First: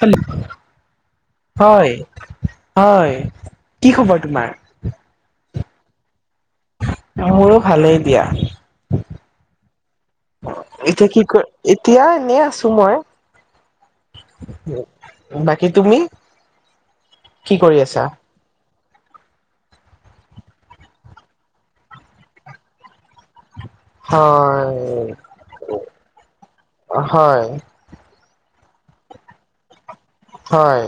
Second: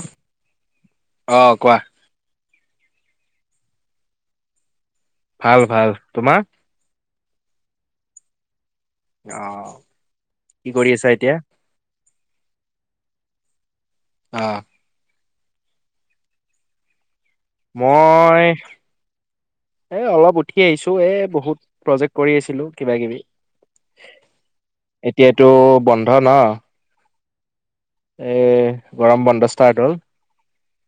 Hello! অ কোৱা হয় হয় কি খবৰ তোমাৰ? ভাল ভাল, তোমাৰ? মোৰো ভালেই দিয়া, অ অহ কি কৰি এতিয়া আছা কি কৰি এতিয়া এনেই আছোঁ মই, অ বাকী তুমি? কি কৰি আছা মই এই অলপ উঠি আহিছোঁ, এই বহুত প্ৰজেক্ট কৰি আছিলোঁ কিবা কিবি। হয় এতিয়াতো বন্ধ ন'? অ' হয়। এ গৰম বন্ধ ষ্টাৰ্ট হ'ল। হয়।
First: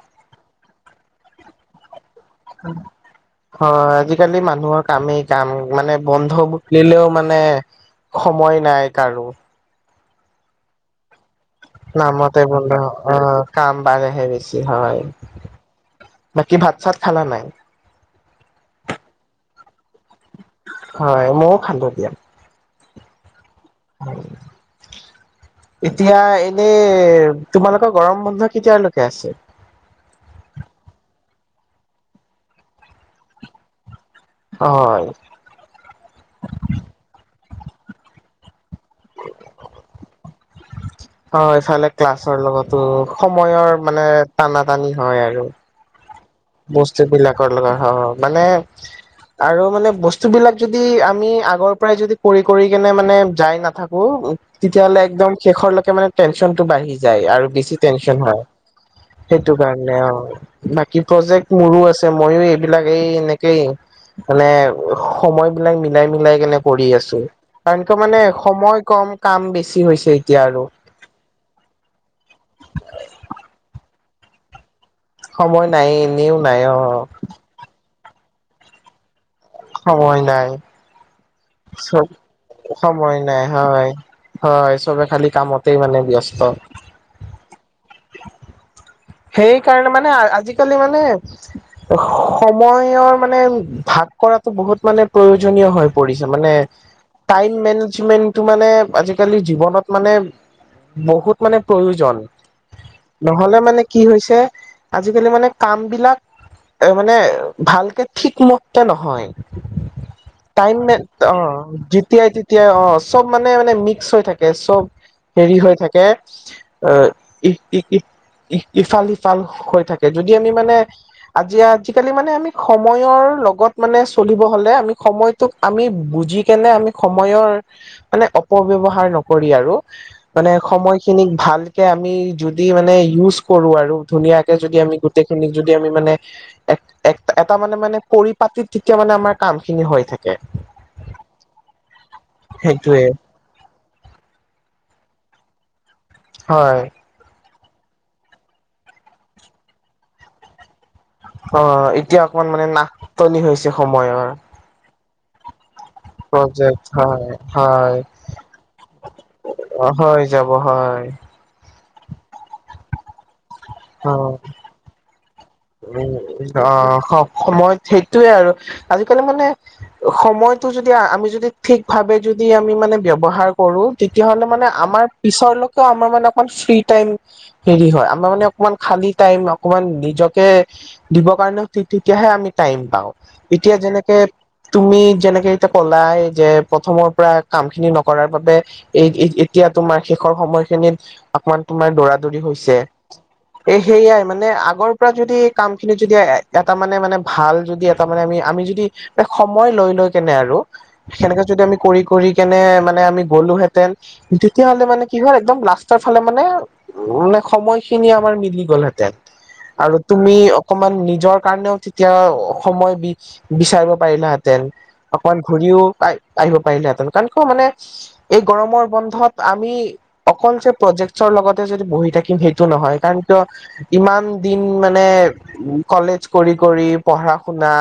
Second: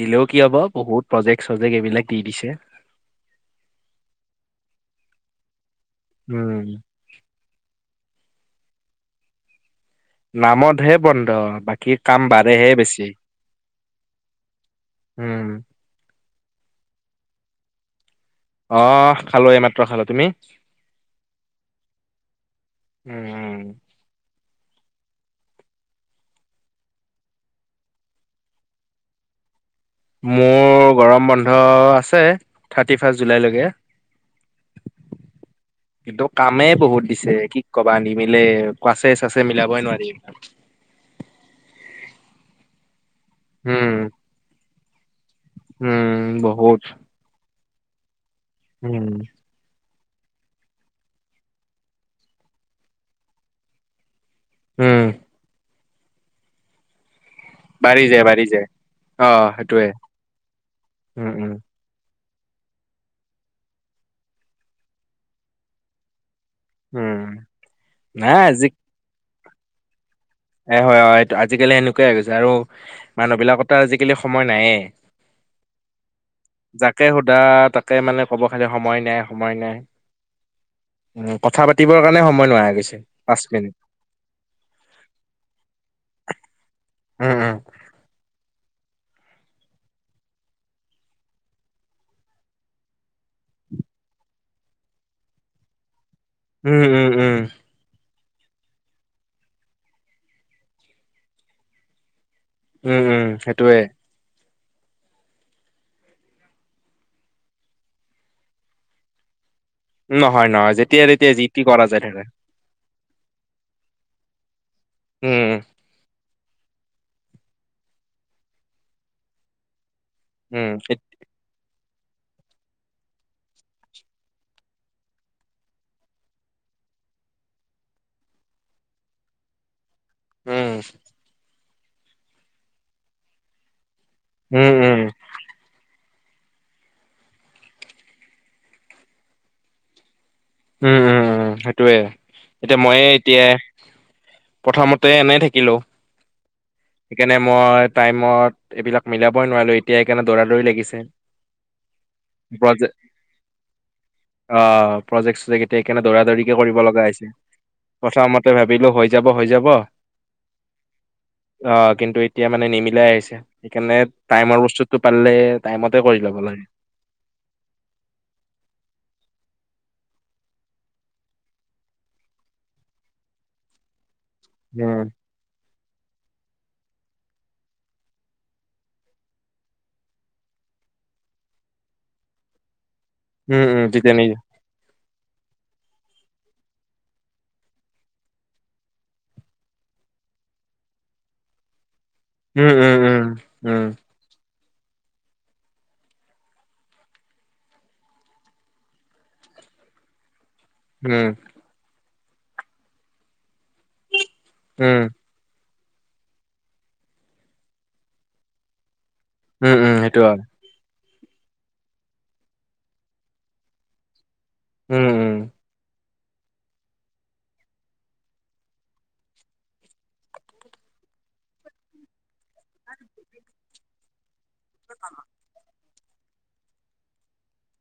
দিলেও কি হ'ব বহুত প্ৰজেক্ট-চজেক্ট এইবিলাক দি দিছে। [inaudible] অ আজিকালি মানুহৰ কামেই কাম মানে উম বন্ধলিলেও মানে সময় নাই কাৰো। নামত হে বন্ধ, বা নামতে বন্ধ, অ' কাম বাঢহে বেছি হয়। উম বাকী ভাত-চাত খালা নাই? অ' খালো এইমাত্ৰ খালো। তুমি? হয়, মইও খালো দিয়া। উম। [inaudible] এতিয়া এনেই তোমালোকৰ গৰম বন্ধ কেতিয়ালৈকে আছে? মোৰ গৰম বন্ধ আছে থাৰ্টি ফাৰ্ষ্ট জুলাইলৈকে। হয়। কিন্তু কামে বহুত দিছে কি কবা নিমিলে, ক্লাছে-চাছে মিলাবই নোৱাৰিম। হয় চালে ক্লাছৰ লগতো সময়ৰ উম মানে টানা টানি হয় আৰু। উম ব বস্ত বিলাকৰ লগত হয়। মানে উম। আৰু মানে বস্তু বিলাক যদি আমি আগৰ পৰাই যদি কৰি কৰি কেনে মানে যাই নাথাকো তেতিয়াহ'লে উম। একদম শেষৰলৈকে মানে টেনচনটো বাঢ়ি যায় আৰু বাঢ়ি টেন্সন যায় হয় বাঢ়ি যায় অ সেইটো সেইটোয়ে। কাৰনে অ'। বাকী উম প্ৰজেক্ট উম। মু ৰো আছে, মই এইবিলাক এই এনেকেই মানে সময় বিলাক মিলাই মিলাই কিনে কৰি উম আছো। কাৰন কিয় মানে নাই আজি সময় কম কাম বেছি হৈছে এতিয়া আৰু। হয় হয় আজিকালি সেনেকুৱাই হৈ গৈছে, আৰু মানুহ বিলাকৰ তো আজিকালি সময় নাইয়েই। সময় নাই এনেও নাই অ'। তে মানে কব খালী সময় নাই সময় নাই। সময় নাই। উম, কথা পাতিবৰ চব কাৰণে সময় নোহোৱা হৈ গৈছে সময় পাঁচ নাই, মিনিট হয়। হয়, চবে খালি কামতেই মানে ব্যস্ত। উম উম সেইকাৰণে মানে, আজিকালি মানে সময়ৰ মানে, ভাগ কৰাটো বহুত মানে, প্ৰয়োজনীয় হয়। পৰিছে মানে, উম উম উম। টাইম মেনেজমেণ্ট টো মানে, আজিকালি জীৱনত মানে, বহুত মানে প্ৰয়োজন। উম উম নহ'লে সেইটোয়ে মানে কি হৈছে, আজি কালি মানে কাম বিলাক এ মানে, ভালকে ঠিকমতে নহয়। নহয় নহয় টাইম মেন যেতিয়া তেতিয়া যি অ', টি কৰা যায় থাকে যেতিয়াই তেতি তিয়া অ', চব মানে, মানে মিক্স হৈ থাকে, চব উম হেৰি হৈ থাকে। অ', [unintelligible] ইফাল-সিফাল হৈ থাকে, যদি আমি মানে উম। আজি, আজিকালি মানে, আমি সময়ৰ লগত মানে চলিব হ'লে, আমি সময় তত আমি বুজি কেনে, আমি সময়ৰ মানে, অপব্যৱহাৰ নকৰি আৰু। মানে উম, সময়খিনিক ভালকে, আমি যদি মানে ইউজ কৰো আৰু। ধুনীয়াকে উম, যদি, আমি উম, গোটেইখিনিক যদি, আমি মানে এক, এক এটা মানে মানে, পৰিপাতিত তেতিয়া মানে, আমাৰ কামখিনি হৈ থাকে। উম, উম, উম, সেইটোয়ে, এতিয়া সেইটোয়ে ময়েই এতিয়া, প্ৰথমতে এনে থাকিলো। হয়। সেইকাৰণে, মই টাইমত এইবিলাক মিলাবই নোৱাৰিলো, এতিয়া সেইকাৰণে, দৌৰা-দৌৰি লাগিছে। অ', এতিয়া অকমান প্ৰজে নাটনি হৈছে সময়ৰ। অ', প্ৰজেক্ট-চজেকট এ এতিয়া, সেই কাৰণে দৌৰা-দৌৰিকে প্ৰজেক্ট কৰিব লগা হয় হৈছে, হয় প্ৰথমতে ভাবিলো হৈ যাব, হৈ যাব। অ হৈ যাব হয়। অ', কিন্তু এতিয়া মানে নিমিলাই হৈছে, সেইকাৰণে, অ টাইমৰ বস্তুটো পালে অ', সময়ত সেইটোয়ে আৰু, আজিকালি মানে সময়টো যদি, আমি যদি, ঠিক ভাৱে, যদি আমি মানে ব্যৱহাৰ কৰো, তেতিয়া হ'লে, মানে আমাৰ উম, পিছলৈকে আমাৰ মানে, অকমান ফ্ৰী টাইম হেৰি হয়, আমাৰ মানে, অকমান খালি টাইম, অকমান নিজক কে দিব কাৰণে, তেতিয়াহে আমি টাইম পাওঁ, উম, এতিয়া উম, তেতিয়া যেনেকে নি তুমি, যেনেকে এতিয়া ক'লায় যে, প্ৰথমৰ পৰা কামখিনি নকৰাৰ বাবে এ এ এতিয়া তোমাৰ, শেষৰ সময়খিনিত অকমান তোমাৰ দৌৰা-দৌৰি উম, হৈছে, উম, উম, এই উম, সেইয়াই মানে আগৰ পৰা যদি, কামখিনি যদি, এটা মানে, মানে ভাল যদি, এটা মানে আমি, আমি যদি সময় লৈ, লৈ কেনে আৰু। উম, সেনেকে যদি, আমি কৰি, কৰি কেনে মানে, আমি গ'লোহেঁতেন তেতিয়াহ'লে উম, মানে কি হয়, একদম লাষ্টৰ ফালে মানে, উম, মানে সময়খিনি আমাৰ মিলি গ'লহেতেন। উম, উম, আৰু সেইটো তুমি, হয়। অকমান নিজৰ কাৰণেও, তেতিয়া সময় বি বিচাৰিব পাৰিলা হে তেন, উম, উম, অকমান ঘূৰিও আহিব পাৰিলাহেঁতেন, কাৰণ, কিয় মানে এই, গৰমৰ বন্ধত আমি অকল যে, প্ৰজেক্টচৰ লগতে যদি বহি থাকিম, সেইটো নহয়, কাৰণ কিয় ইমান দিন মানে, কলেজ কৰি, কৰি পঢ়া-শুনা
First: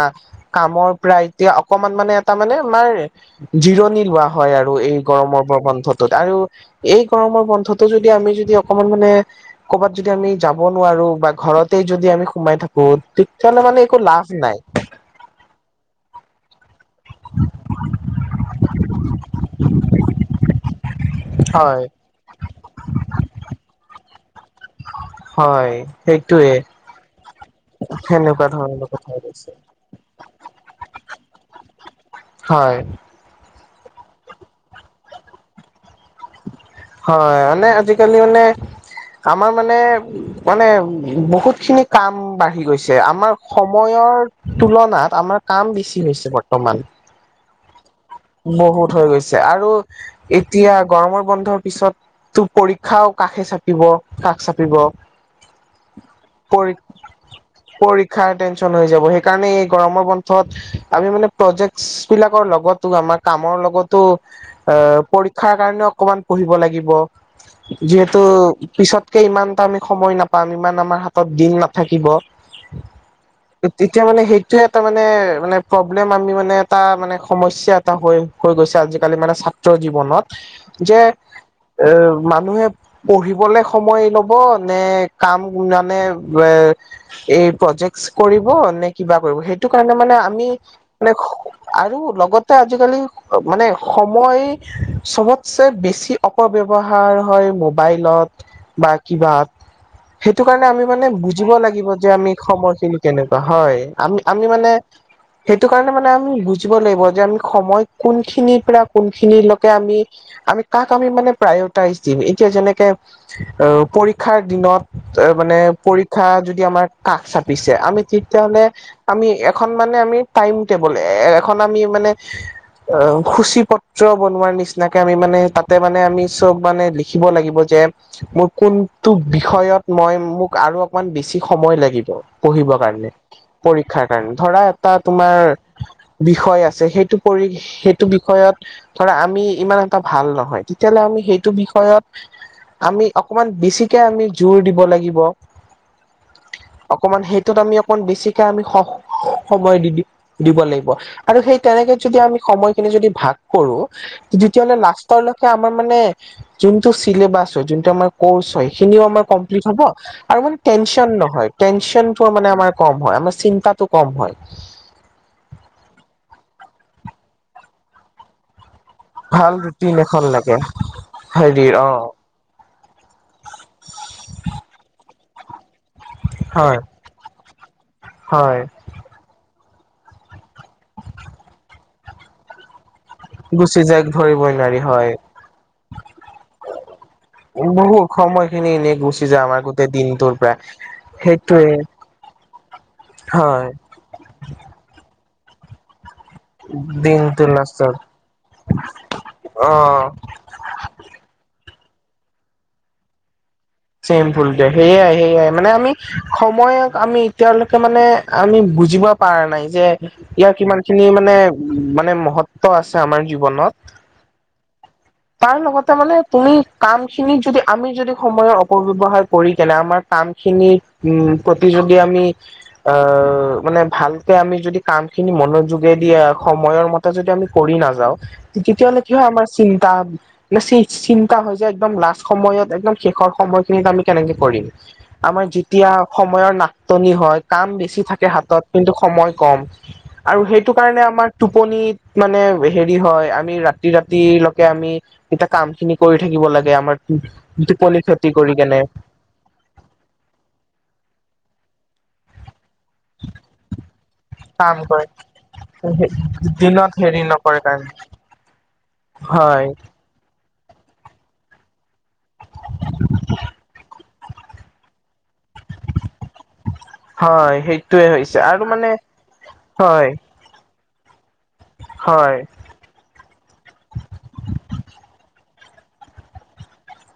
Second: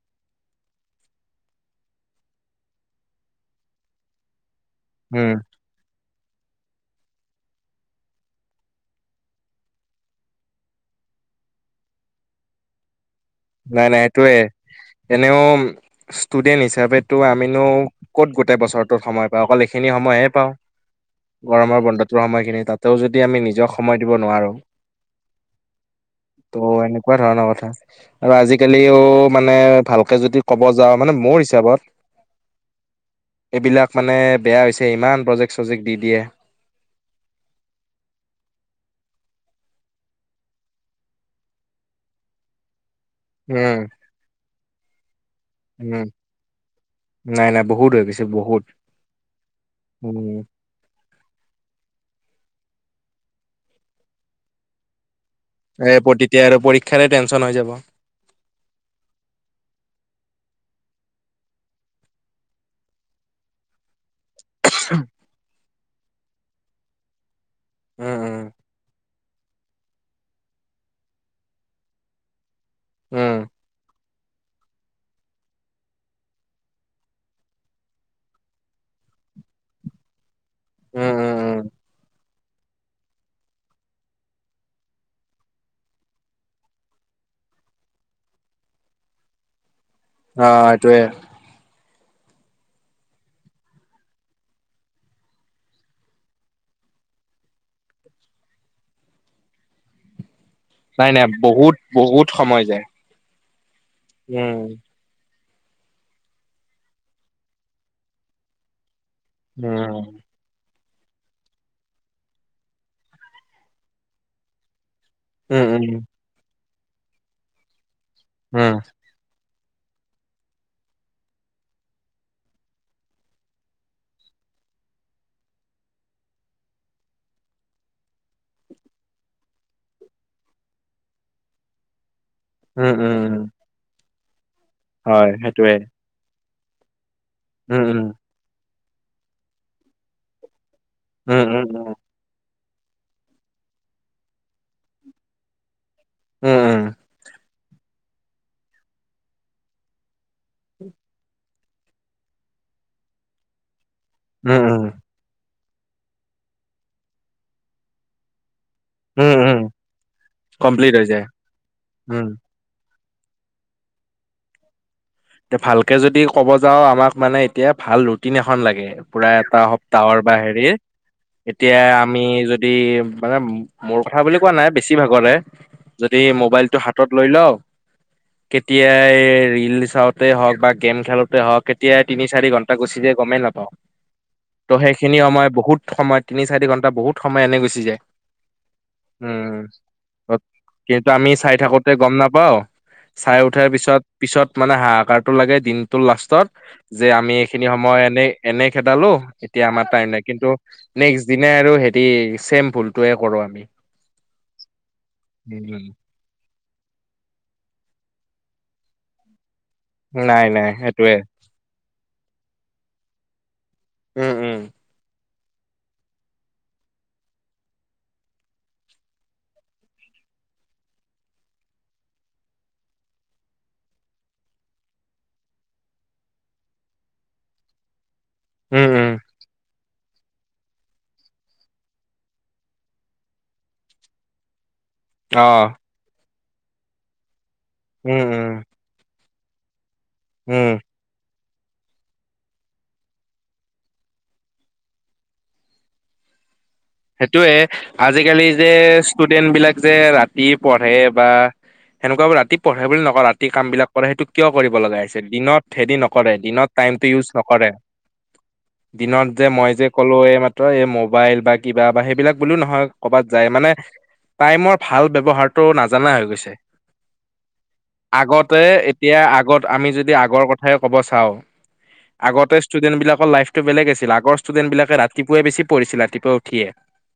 কামৰ পৰা এতিয়া, অকমান মানে, এটা মানে, আমাৰ জিৰণি লোৱা হয় আৰু, এই উম, গৰমৰ বন্ধটোত, আৰু এই গৰমৰ বন্ধটো যদি, আমি যদি অকমান মানে ক'ৰবাত যদি আমি যাব নোৱাৰো বা ঘৰতেই যদি আমি সোমাই থাকো তেতিয়াহ'লে নাই মানে নাই একো সেইটোয়ে। লাভ নাই। এনেও ষ্টুডেন্ট হিচাপেতো আমিনো ক'ত গোট টেই বছৰটোত সময় পাওঁ, অকল এইখিনি সময়হে পাওঁ গৰমৰ হয় বন্ধত। [unintelligible] সময়খিনি তাতেও যদি আমি নিজক সময় দিব নোৱাৰো। হয় সেইটোয়ে ত এনেকুৱা ধৰণৰ কথা। আৰু সেনেকুৱা ধৰণৰ আজিকালিও কথা হৈছে মানে ভালকে যদি ক'ব যাওঁ মানে মোৰ হিচাপত। হয়। এইবিলাক মানে বেয়া হৈছে ইমান প্ৰজেক্ট - চজেক্ট দি দিয়ে। হয় মানে আজিকালি মানে আমাৰ মানে মানে বহুতখিনি কাম বাঢ়ি গৈছে আমাৰ উম সময়ৰ তুলনাত আমাৰ কাম উম বেছি হৈছে বৰ্তমান। নাই নাই বহুত হৈ গৈছ বহুত হৈ গৈছে আৰু উম এতিয়া গৰমৰ বন্ধৰ পিছততো পৰীক্ষাও কাষে চাপিব, কাষ চাপিব। এ প তেতিয়া আৰু পৰীক্ষাৰে টেনশ্যন হৈ যাব। ক্ষাৰ টেনচন হৈ যাব সেইকাৰণে এই গৰমৰ বন্ধত আমি মানে প্ৰজেক্টচবিলাকৰ লগত টো আমাক কামৰ লগতো আ পৰীক্ষাৰ কাৰণেও অকমান পঢ়িব লাগিব। উম যিহেতু উম পিছত কে ইমানটা আমি সময় নাপাম, ইমান আমাৰ হাতত দিন নাথাকিব, উম এতে তিয়া মানে সেইটোৱে এটা মানে মানে প্ৰব্লেম আমি মানে এটা মানে সমস স্যা এটা হৈ হৈ গৈছে আজিকালি মানে ছাত্ৰ জীৱনত। যে উম উম উম এ মানুহে পঢ়িবলৈ সময় লব নে কাম মানে এ এই প্ৰজেক্টচ কৰিব নে কিবা কৰিব সেইটো কাৰণে মানে আমি অ এইটোয়ে মানে খো আৰু লগত ত আজিকালি মানে সময় চবতছে বেছি অপব্যৱ ৱহাৰ হয় মোবাইলত বা কিবা সেইটো কাৰণে আমি মানে নাই নাই বুজিব বহুত লাগিব যে বহুত আমি সময় যায় সময়খিনি কেনেকুৱা হয় আমি আমি উম মানে সেইটো কাৰণে মানে আমি বুজিব লাগিব যে আমি সময় কোনখিনিৰ পৰা উম, কোনখিনিলকে আমি আমি কাক আমি মানে প্ৰায়টাইজ দিম এতিয়া যেনেকে ও পৰীক্ষাৰ দিনত অ মানে উম, উম, পৰীক্ষা যদি আমাৰ কাষ চাপিছে আমি তেতিয়া হ'লে উম, আমি এখন মানে আমি টাইম টেবুল এ এখন আমি মানে অ সূচীপত্ৰ বনোৱাৰ নিচিনাকে আমি মানে তাতে মানে আমি চব মানে লিখিব লাগিব যে মোৰ কোনটো বিষয়ত মই মোক আৰু অকমান বেছি সময় লাগিব? পঢ়িব উম, কাৰণে উম, উম, পৰীক্ষাৰ কাৰণে ধৰা এটা হয় তোমাৰ সেইটোৱে। বিষয় আছে সেই কৰি উম, উম, সেইটো বিষয়ত ধৰা আমি ইমান এটা ভাল নহয় তেতিয়াহ'লে আমি উম, সেইটো উম, বিষয়ত আমি অকমান বেছিকে আমি জোৰ দিব লাগিব। উম, অকমান সেইটোত আমি অকন বেছিকে আমি স সময় দি দি দিব লাগিব আৰু সেই তেনেকে যদি আমি সময়খিনি যদি ভাগ কৰো ত উম, উম, তেতিয়াহলে উম, লাষ্ট টলৈকে আমাৰ মানে যোনটো চিলেবাছ হয় যোনটো আমাৰ কৰ্চ হয় সিখিনিও আমাৰ উম, উম, উম, কমপ্লিট হব আৰু মানে কমপ্লিট হৈ টেঞ্চন যায়। নহয়, উম, টেঞ্চনটো মানে আমাৰ কম হয়, আমাৰ চিন্তাটো কম হয়। তে ভালকে যদি ক'ব যাওঁ আমাক মানে এতিয়া ভাল ৰুটিন এখন লাগে। পুৰা ভাল এটা ৰুটিন সপ্তাহৰ এখন বা লাগে হেৰি হেৰিৰ এতিয়া অ আমি য দি মানে মোৰ কথা বুলি কোৱা নাই বেছি ভাগৰে যদি মবাইলটো হয় হা তত লৈ লও হয় কেতিয়া এ ৰীলচে হওক বা গেম খেলতে হওক কেতিয়া তিনি চাৰি ঘ ণ্টা গুচি যায় গমেই নাপাওঁ গুচি যাই ধৰিবই ত নোৱাৰি হয় সেইখিনি সময় বহুত সময় তিনি চাৰি ঘন্টা বহুত সময় এনে গুচি যায় বহুত সময়খিনি এনেই গুচি যায় উম আমাৰ গোটেই দিনটোৰ পৰা কিন্তু আমি চাই সেইটোৱে থাকোতে গম না পাওঁ চাই উঠাৰ হয় পিছত, পিছত মানে হাহাকাৰটো লাগে দিনটো লাষ্টত যে আমি দিনটো এইখিনি লাষ্টত সময় এনে এনে খেদালো এতিয়া অ আমাৰ টাইম নাই কিন্তু নেক্সট দিনাই আৰু হেৰি চেম ভুলটোৱে কৰো আমি। চেম ভুলটোৱে সেইয়াই সেইয়াই মানে উম, আমি সময়ক আমি এতিয়ালৈকে মানে আমি বুজিব পৰা নাই যে নাই ইয়াৰ নাই কিমান খিনি সেইটোৱে মানে, মানে মহত্ব আছে আমাৰ জীৱনত। উম উম তাৰ লগতে মানে তুমি কাম খিনিত যদি আমি যদি সময়ত অপব্যৱহাৰ কৰি কেনে আমাৰ কাম খিনি উম প্ৰতি যদি আমি অ মানে ভালকে আমি যদি কাম খিনি মনোযোগে দি সময়ৰ ম তে যদি আমি কৰি নাযাও উম তেতিয়া হলে উম কিহৰ আমাৰ চি ন্তা, চিন্তা হয় যে একদম লাষ্ট সময়ত একদম শেষৰ সময় খিনিত আমি কেনেকে কৰিম আমাৰ অ যেতিয়া সময়ৰ নাটনি হয় কাম বে ছি উম থাকে হাতত উম কিন্তু সময় কম আৰু উম। সেইটো কাৰণে আমাৰ টোপনিত মানে হেৰি হয় আমি ৰাতি ৰাতিলৈকে আমি এতিয়া কাম খিনি কৰি থাকিব লাগে আমাৰ সেইটোয়ে টোপনি আজি ক্ষতি কালি কৰি যে কেনে ষ্টুডেন্ট বিলাক যে ৰাতি পঢ়ে বা সেনেকুৱা ৰাতি পঢ়ে বুলি নকওঁ ৰাতি কামবিলাক কৰে সেইটো কিয় কৰিব কাম লগা কৰে হৈছে দিনত হেৰি নকৰে দিনত টাইমটো ইউজ নকৰে [inaudible] দিনত যে হয় মই যে কলো এই মাত্ৰ এই মোবাইল বা কিবা বা সেইবিলাক কোনো নহয় কৰ'বাত যায় মানে টাইমৰ ভাল ব্যৱহাৰটো নাজানা হৈ গৈছে। হয় সেইটোয়ে হৈছে আগতে আৰু মানে এতিয়া আগত আমি হয় যদি আগৰ ক থাই কব চাওঁ হয় আগতে ষ্টুডেট লাইফটো বেলেগ আছিল আগৰ ষ্টুডেণ্ট বিলাকে বেছি পঢ়িছিল ৰাতিপুৱা উঠিয়ে।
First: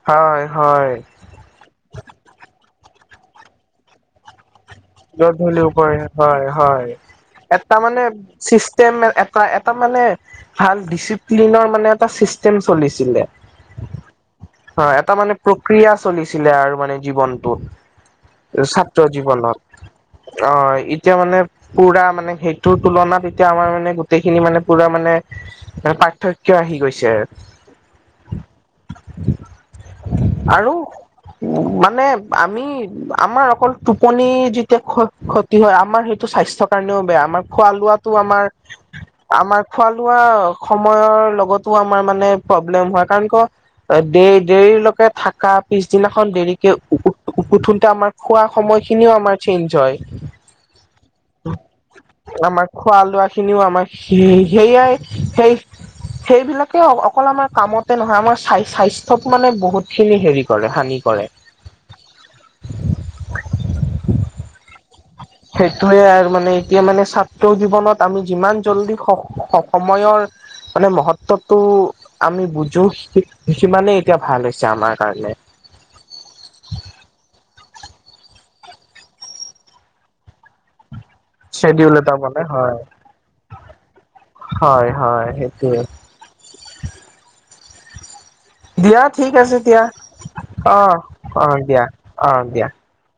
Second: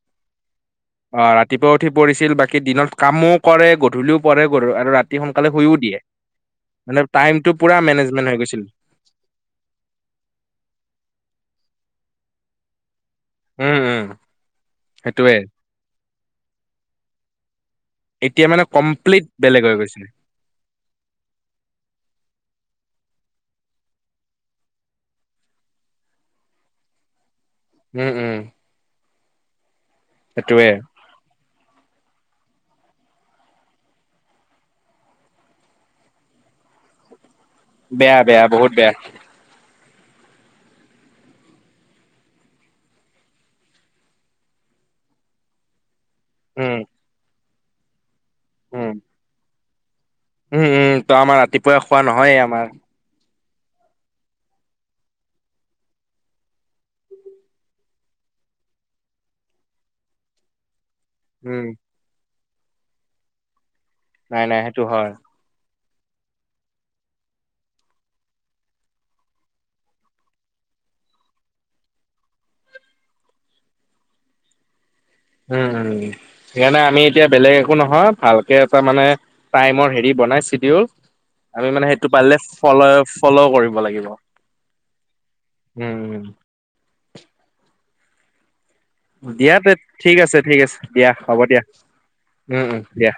হয় হয়। অ ৰাতিপুৱা উঠি পঢ়িছিল বাকী দিনত কামো কৰে গধূলিও পঢ়ে গধ আৰু ৰাতি সোনকালে গধূলিও শুইও কৰে দিয়ে হয় হয় মানে টাইমটো পুৰা এটা মানে মেনেজমেন্ট হৈ গৈছিল চিষ্টেম এ নেকুৱা এটা মানে ভাল ডিচিপ্লিনৰ মানে এটা চিষ্টেম চলিছিলে। উম উম অ এটা মানে সেইটোয়ে প্ৰক্ৰিয়া চলিছিলে আৰু মানে জীৱনটো। এতিয়া মানে ছাত্ৰ কমপ্লিট বেলেগ জীৱনত। গৈছে অ এতিয়া মানে পুৰা মানে সেইটোৰ তুলনাত এতিয়া আমাৰ মানে গোটেইখিনি মানে পুৰা মানে এটা পাৰ্থক্য আহি গৈছে। উম উম সেইটোয়ে আৰু উম মানে আমি আমাৰ অকল টোপনি যে তিয়া ক্ষতি হয় আমাৰ সেইটো স্বাস্থ্যৰ কাৰণেও বেয়া আমাৰ খোৱা লোৱাটো বেয়া আমাৰ বেয়া বহুত বেয়া আমাৰ খোৱা লোৱা সময়ৰ লগতো আমাৰ মানে প্ৰব্লেম হয়। কাৰণ ক'ৰ দে দেৰিলৈকে থাকাত পিছদিনাখন দেৰিকে উম উ উঠোতে আমাৰ খোৱা উম সময়খিনিও আমাৰ চেঞ্জ হয়। উম, উম, আমাৰ ৰাতিপুৱাই খোৱা নহয় আমাৰ। খোৱা লোৱা খিনিও আমাৰ হেয়াই সেই সেইবিলাকে অকল আমাৰ কামতে নহয়, আমাৰ স্বাস্থ্যত মানে বহুত খিনি হেৰি কৰে হানি কৰে। উম। নাই নাই সেইটো হয়। সেইটোয়ে আৰু মানে এতিয়া মানে ছাত্ৰ জীৱনত আমি যিমান জল্দি স স সময়ৰ মানে মহত্বতটো আমি বুজো। সিমানেই এতিয়া ভাল হৈছে আমাৰ কাৰণে। উম, উম। সেইকাৰণে আমি এতিয়া বেলেগ একো নহয়, ভালকে এটা মানে টাইমৰ হেৰি বনাই চিডিউল আমি মানে চেডিউল সেইটো এটা পাৰিলে বনাই হয় ফ্লয়ে ফ্লৌ কৰিব লাগিব। হয়, হয় সেইটোৱে। উম উম দিয়া ঠিক দিয়া আছে তে ঠিক আছে, ঠিক আছে অ দিয়া, হ'ব দিয়া, উম, উম, দিয়া।